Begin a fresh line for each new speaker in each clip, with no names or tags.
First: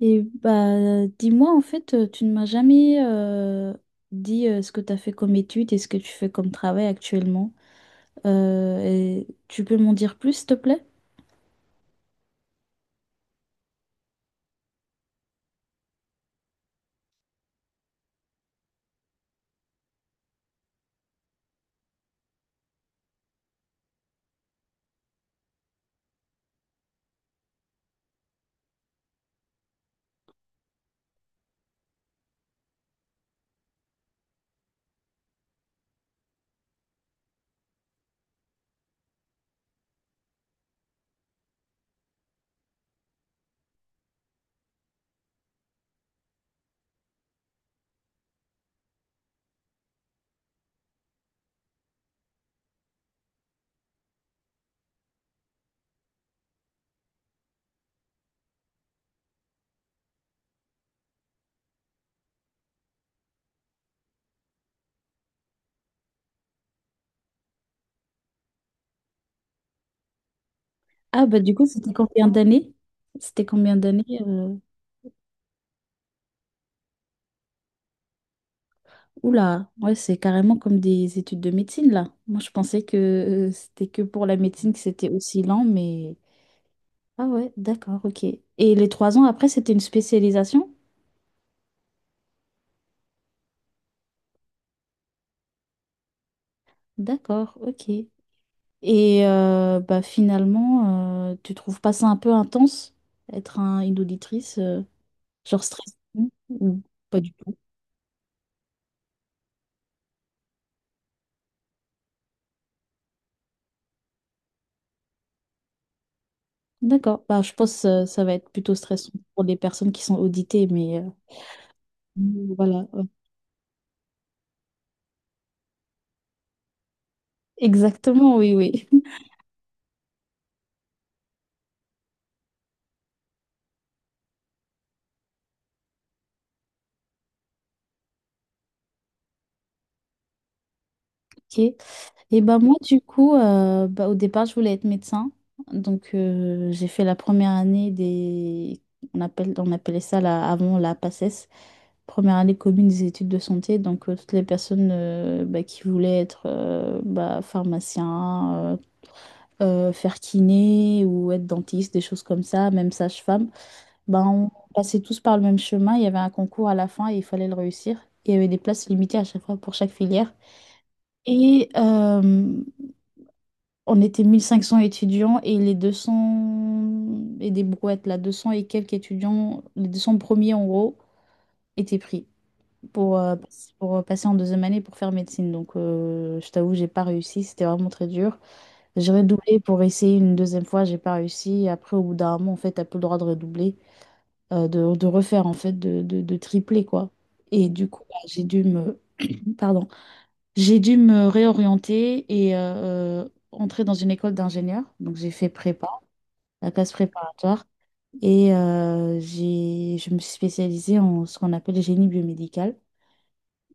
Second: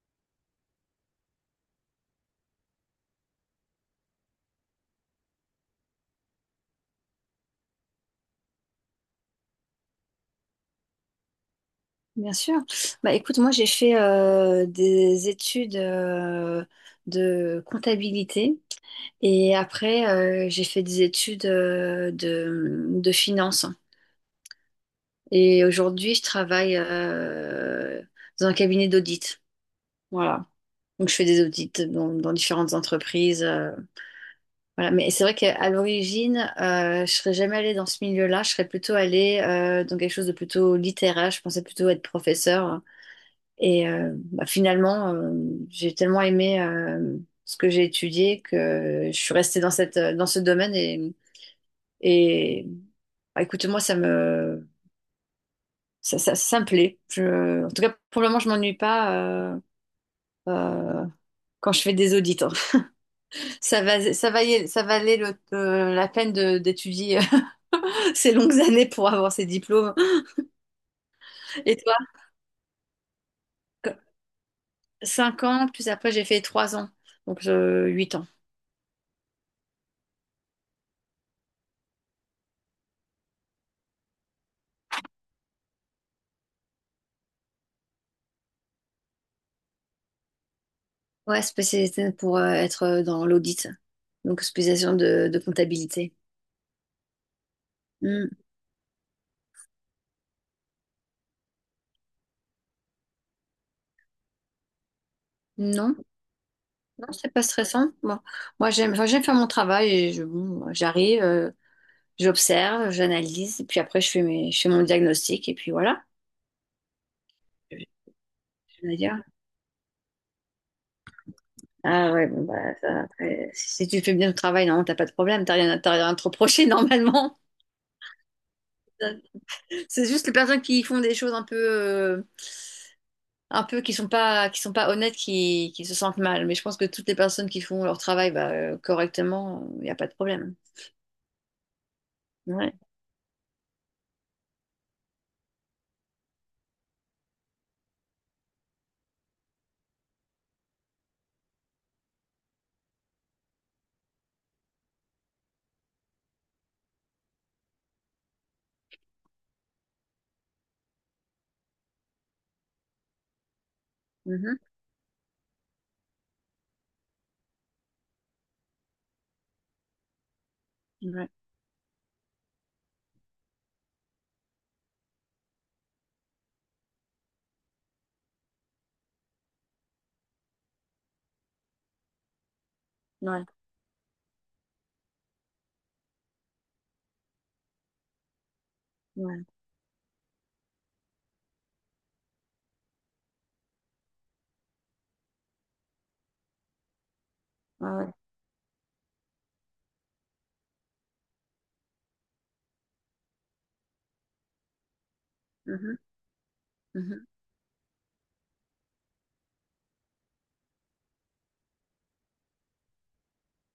Et bah, dis-moi, en fait, tu ne m'as jamais dit ce que tu as fait comme étude et ce que tu fais comme travail actuellement. Et tu peux m'en dire plus, s'il te plaît?
Bien sûr. Bah, écoute, moi j'ai fait des études de comptabilité et après j'ai fait des études de finance. Et aujourd'hui je travaille dans un cabinet d'audit. Voilà. Donc je fais des audits dans différentes entreprises. Voilà. Mais c'est vrai qu'à l'origine, je serais jamais allée dans ce milieu-là. Je serais plutôt allée dans quelque chose de plutôt littéraire. Je pensais plutôt être professeur. Et bah, finalement, j'ai tellement aimé ce que j'ai étudié que je suis restée dans ce domaine et bah, écoute, moi, ça me plaît. En tout cas, pour le moment, je m'ennuie pas euh, euh, quand je fais des audits. Hein. Ça valait la peine d'étudier ces longues années pour avoir ces diplômes.
Ah, bah, du coup,
Et
c'était
toi,
combien d'années? C'était combien d'années?
5 ans, plus après, j'ai fait 3 ans, donc 8 ans.
Oula, ouais, c'est carrément comme des études de médecine, là. Moi, je pensais que c'était que pour la médecine que c'était aussi lent, mais. Ah, ouais, d'accord, ok. Et les trois ans après, c'était une spécialisation?
Ouais, spécialisé pour être dans l'audit, donc spécialisation de comptabilité.
D'accord, ok.
Hmm.
Et bah, finalement, tu trouves pas ça un peu intense, être une auditrice, genre stressant
Non,
ou
non,
pas du
c'est pas
tout?
stressant. Moi enfin, j'aime faire mon travail et bon, j'arrive, j'observe, j'analyse, et puis après je fais mon diagnostic et puis voilà.
D'accord, bah, je pense
Je
que ça va être plutôt
veux
stressant
dire.
pour les personnes qui sont auditées, mais
Ah ouais, bon, bah,
voilà.
ça,
Ouais.
après, si tu fais bien ton travail, non, t'as pas de problème, t'as rien à te reprocher normalement.
Exactement, oui, oui.
C'est juste les personnes qui font des choses un peu qui sont pas honnêtes qui se sentent mal, mais je pense que toutes les personnes qui font leur travail bah, correctement, il n'y a pas de problème.
Ok. Et ben
Ouais.
moi du coup bah, au départ je voulais être médecin donc j'ai fait la première année des on appelle on appelait ça la- avant la PACES, première année commune des études de santé, donc toutes les personnes bah, qui voulaient être bah, pharmacien, euh, faire kiné ou être dentiste, des choses comme ça, même sage-femme. Ben on
Mhm.
passait tous par le même chemin, il y avait un concours à la fin et il fallait le réussir. Il y avait des places limitées à chaque fois pour chaque filière.
Ouais,
Et on était 1 500 étudiants et les 200 et des brouettes, là, 200 et quelques étudiants, les 200 premiers en gros, étaient pris pour, euh,
ouais,
pour passer en deuxième année pour faire médecine. Donc, je t'avoue, j'ai pas réussi, c'était vraiment très dur. J'ai
ouais,
redoublé pour essayer une deuxième fois, j'ai pas réussi. Après, au bout d'un moment, en fait, t'as plus le droit de redoubler, de refaire, en fait, de tripler, quoi. Et du
ouais,
coup,
ouais.
bah, j'ai dû me, pardon, j'ai dû me réorienter et entrer dans une école d'ingénieur. Donc, j'ai fait prépa,
Mhm.
la classe
Mhm.
préparatoire. Et je me suis spécialisée en ce qu'on appelle le génie biomédical.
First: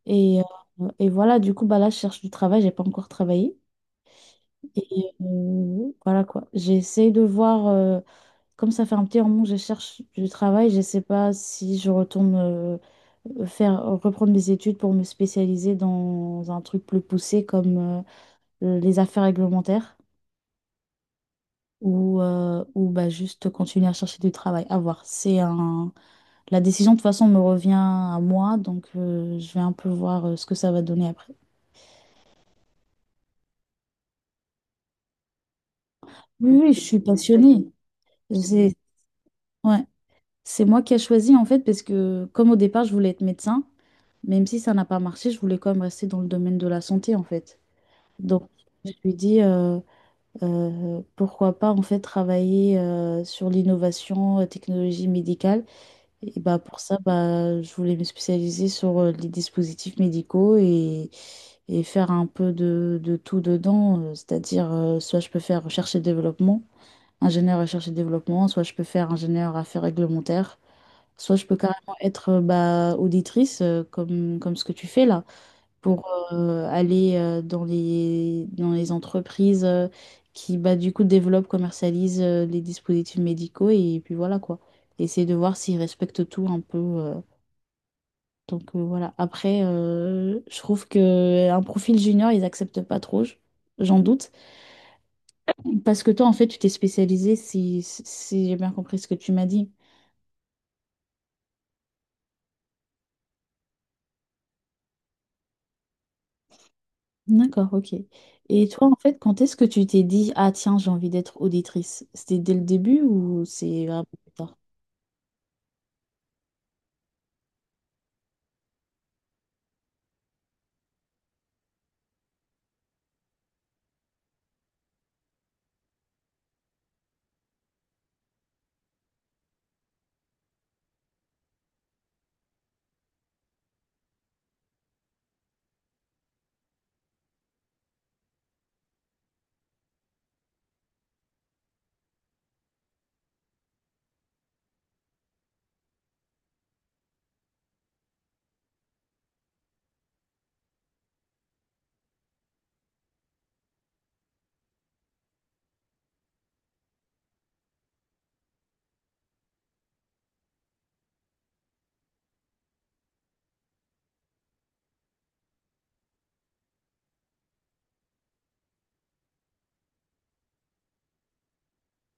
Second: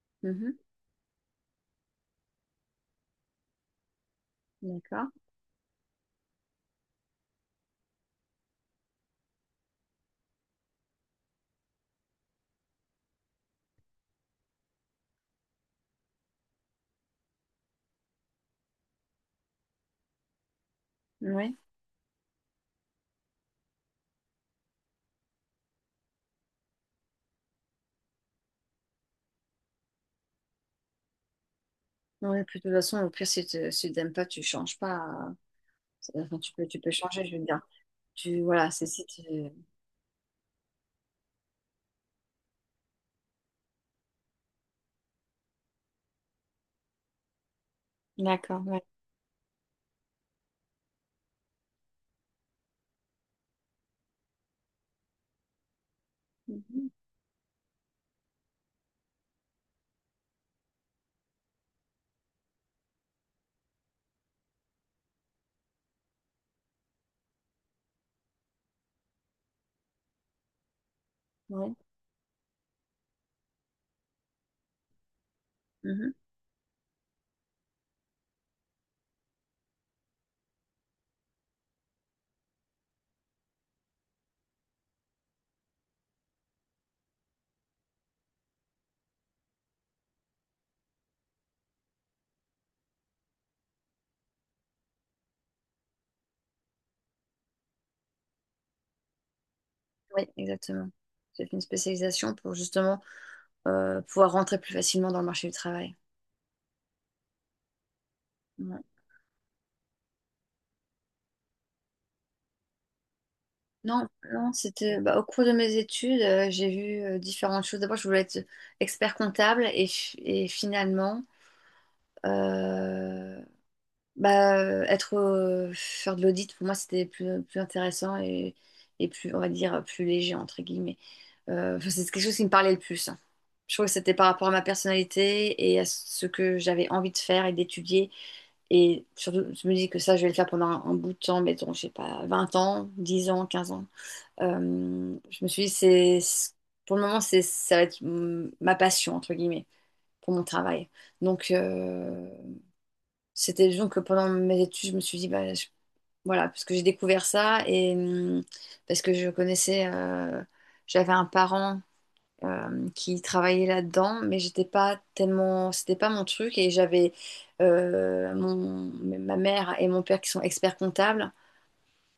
Et,
Mhm.
et voilà, du coup, bah là, je cherche du travail, j'ai pas encore travaillé.
D'accord,
Et voilà quoi. J'essaie de voir, comme ça fait un petit moment que je cherche du travail, je sais pas si je retourne faire, reprendre mes études pour me spécialiser dans un truc plus poussé comme les affaires réglementaires,
ouais,
ou bah, juste continuer à chercher du travail. À voir. C'est un. La décision, de toute façon, me revient à moi, donc je vais un peu voir ce que ça va donner après.
ouais, puis de toute façon, au pire, si t'aimes pas, tu changes pas, enfin,
Oui, oui, je
tu peux
suis
changer, je veux dire.
passionnée.
Tu Voilà.
C'est
c'est si tu
ouais. C'est moi qui ai choisi, en fait, parce que comme au départ, je voulais être médecin, même si ça n'a pas marché, je voulais quand même rester dans le domaine de la santé, en fait. Donc,
D'accord. Ouais.
je me suis dit, pourquoi pas, en fait, travailler sur l'innovation, technologie médicale. Et bah pour
Mhm.
ça, bah, je voulais me spécialiser sur les dispositifs médicaux et faire un peu de tout dedans. C'est-à-dire, soit je peux faire recherche et développement, ingénieur recherche et développement, soit je peux faire ingénieur affaires réglementaires, soit je peux
Ouais.
carrément être bah, auditrice comme, comme ce que tu fais là pour
Mhm.
aller dans les entreprises qui, bah, du coup, développent, commercialisent les dispositifs médicaux et puis voilà quoi. Essayer de voir s'ils respectent tout un peu. Donc voilà. Après, je trouve que un profil junior, ils acceptent pas trop, j'en doute. Parce que toi, en fait, tu t'es spécialisé, si j'ai bien compris ce que tu m'as dit.
Ouais, exactement, j'ai fait une spécialisation pour justement pouvoir rentrer plus facilement dans le marché du travail.
D'accord, ok. Et
Ouais.
toi, en fait, quand est-ce que tu t'es dit, ah tiens, j'ai envie d'être auditrice? C'était dès le début ou c'est vraiment
Non,
plus
non,
tard?
c'était bah, au cours de mes études, j'ai vu différentes choses. D'abord, je voulais être expert comptable et finalement, euh, bah, être faire de l'audit pour moi c'était plus intéressant et plus, on va dire, plus léger entre guillemets. Enfin, c'est quelque chose qui me parlait le plus. Hein. Je trouve que c'était par rapport à ma personnalité et à ce que j'avais envie de faire et d'étudier. Et surtout, je me dis que ça, je vais le faire pendant un bout de temps, mettons, je sais pas, 20 ans, 10 ans, 15 ans. Je me suis dit, pour le moment, ça va être ma passion, entre guillemets, pour mon travail. Donc, c'était donc que pendant mes études, je me suis dit, bah, voilà, parce que j'ai découvert ça et parce que je connaissais, j'avais un parent qui travaillait là-dedans, mais j'étais pas tellement, c'était pas mon truc, et j'avais ma mère et mon père qui sont experts comptables.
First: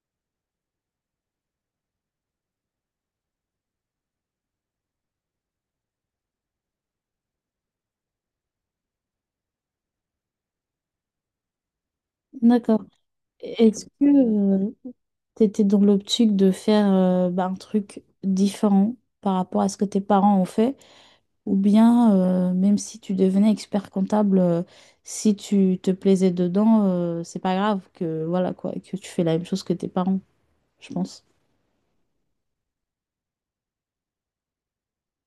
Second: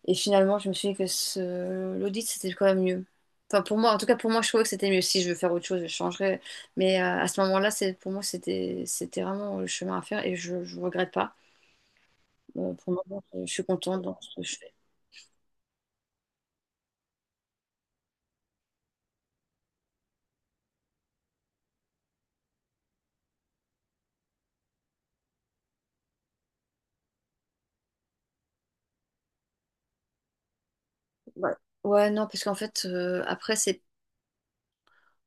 Et finalement, je me suis dit que l'audit, c'était quand même mieux. Enfin, pour moi, en tout cas, pour moi, je trouvais que c'était mieux. Si je veux faire autre chose, je changerai. Mais à ce moment-là, c'est pour moi, c'était vraiment le chemin à faire et je ne regrette pas.
D'accord.
Pour le moment, je suis
Est-ce
contente
que
dans ce que je fais.
tu étais dans l'optique de faire bah, un truc différent par rapport à ce que tes parents ont fait? Ou bien, même si tu devenais expert comptable, si tu te plaisais dedans, c'est pas grave que, voilà, quoi, que tu fais la même chose que tes parents, je pense.
Ouais, ouais, non, parce qu'en fait, après, c'est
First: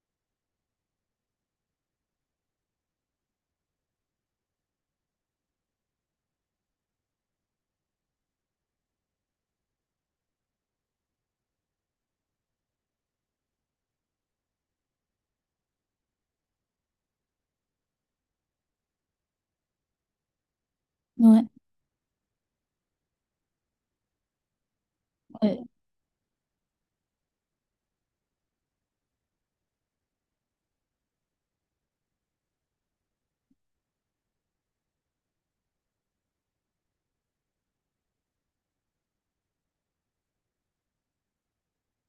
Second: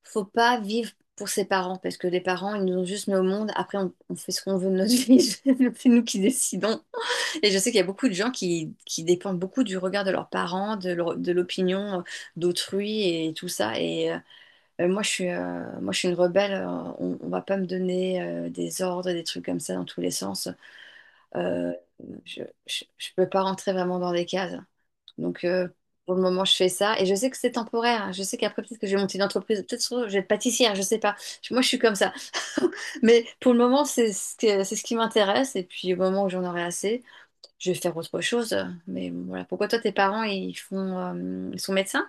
faut pas vivre pour ses parents, parce que les parents, ils nous ont juste mis au monde. Après, on fait ce qu'on veut de notre vie. C'est nous qui décidons. Et je sais qu'il y a beaucoup de gens qui dépendent beaucoup du regard de leurs parents, de l'opinion d'autrui et tout ça. Et moi, je suis une rebelle. On va pas me donner des ordres, des trucs comme ça dans tous les sens.
Ouais.
Euh, je peux pas rentrer vraiment dans des cases. Donc,
Ouais.
pour le moment, je fais ça. Et je sais que c'est temporaire. Hein. Je sais qu'après, peut-être que je vais monter une entreprise. Peut-être que je vais être pâtissière. Je sais pas. Moi, je suis comme ça. Mais pour le moment, c'est ce qui m'intéresse. Et puis, au moment où j'en aurai assez, je vais faire autre chose. Mais bon, voilà. Pourquoi toi, tes parents, ils sont médecins?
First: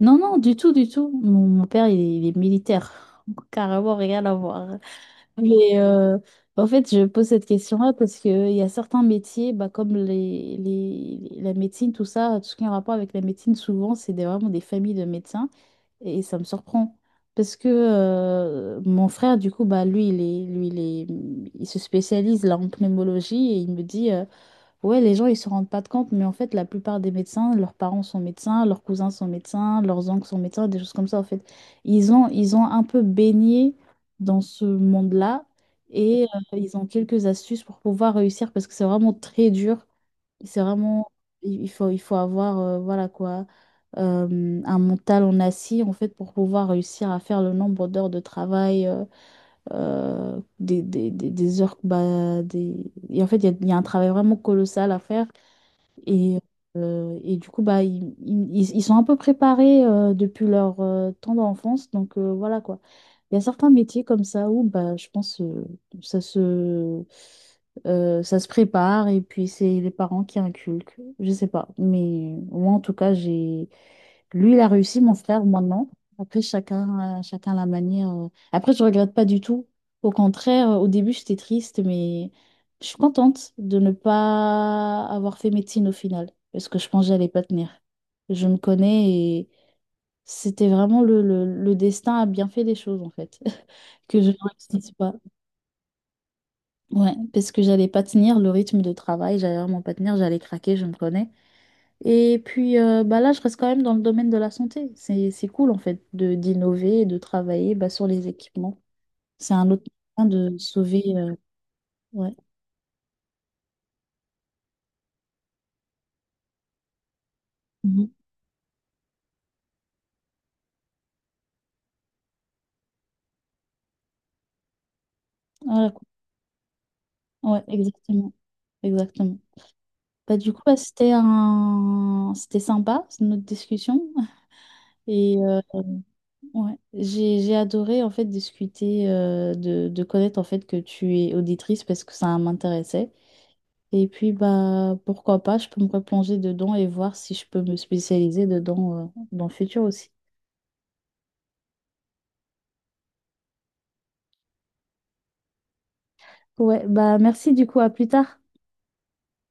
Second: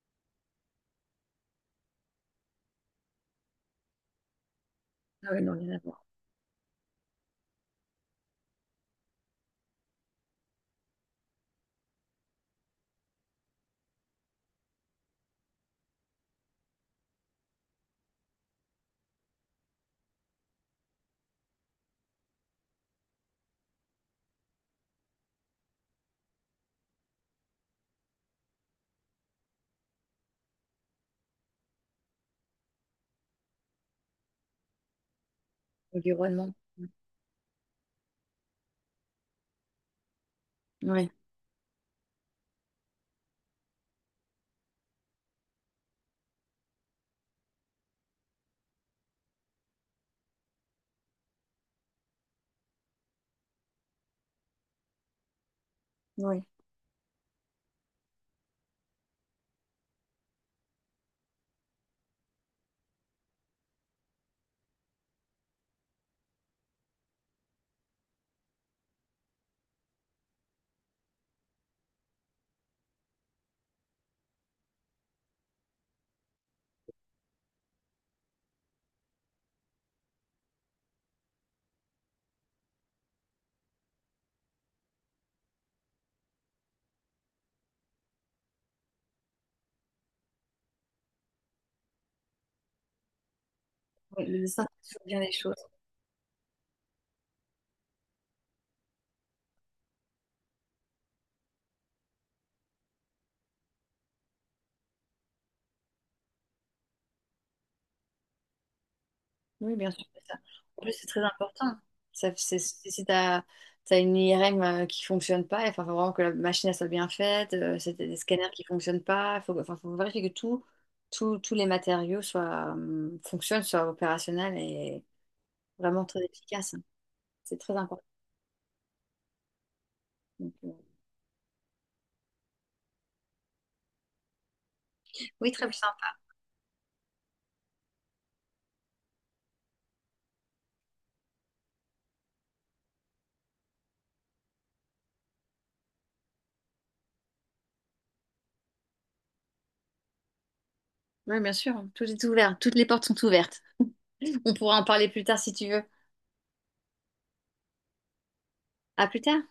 Non, non, du tout, du tout. Mon père, il est militaire. Carrément, rien à voir.
Ah oui, non, rien à
Mais
voir.
en fait, je pose cette question-là parce qu'il y a certains métiers, bah, comme la médecine, tout ça, tout ce qui est en rapport avec la médecine, souvent, c'est des- vraiment des familles de médecins et ça me surprend. Parce que mon frère, du coup, bah, lui, il se spécialise là, en pneumologie et il me dit. Ouais, les gens, ils se rendent pas de compte, mais en fait, la plupart des médecins, leurs parents sont médecins, leurs cousins sont médecins, leurs oncles sont médecins, des choses comme ça, en fait. Ils ont un peu baigné dans ce monde-là et
Environnement.
ils ont quelques astuces pour pouvoir réussir parce que c'est vraiment très dur. C'est vraiment,
Oui,
il faut avoir, voilà quoi, un mental en acier, en fait, pour pouvoir réussir à faire le nombre d'heures de travail, des heures, bah, des... Et en fait, il y a un travail vraiment colossal à faire. Et,
oui.
et du coup, bah, ils sont un peu préparés depuis leur temps d'enfance. Donc voilà quoi. Il y a certains métiers comme ça où bah, je pense ça se, ça se prépare et puis c'est les parents qui inculquent. Je sais pas. Mais moi en tout cas, j'ai lui, il a réussi, mon frère, moi non. Après, chacun la manière. Après, je regrette pas du tout. Au contraire, au début, j'étais triste, mais je suis contente de ne pas avoir fait médecine au final, parce que je pense que j'allais pas tenir. Je me connais et c'était vraiment le destin a bien fait les choses, en fait, que
Oui,
je ne
le médecin
réussisse
fait toujours
pas.
bien les choses.
Ouais, parce que j'allais pas tenir le rythme de travail, j'allais vraiment pas tenir, j'allais craquer, je me connais. Et puis bah là, je reste quand même dans le domaine de la santé. C'est cool en fait de d'innover et de travailler bah, sur les équipements. C'est un
Oui,
autre
bien sûr, c'est
moyen
ça.
de
En plus,
sauver.
c'est très important. Ça,
Ouais.
si tu as une IRM qui fonctionne pas, il faut vraiment que la machine elle soit bien faite, c'est des
Mhm.
des scanners qui fonctionnent pas, enfin, faut vérifier que tous les matériaux fonctionnent, soient opérationnels et
Voilà quoi.
vraiment très efficaces. Hein. C'est
Ouais,
très important.
exactement. Exactement. Bah, du
Donc,
coup, bah, c'était sympa, c'est notre discussion. Et
oui, très bien.
ouais, j'ai adoré en fait discuter, de connaître en fait que tu es auditrice parce que ça m'intéressait. Et puis, bah, pourquoi pas, je peux me replonger dedans et voir si je peux me spécialiser dedans, dans le futur aussi.
Oui, bien sûr. Hein. Tout est ouvert. Toutes les portes sont ouvertes. On pourra en parler plus tard si tu veux.
Ouais, bah merci du coup, à plus tard.
À plus tard.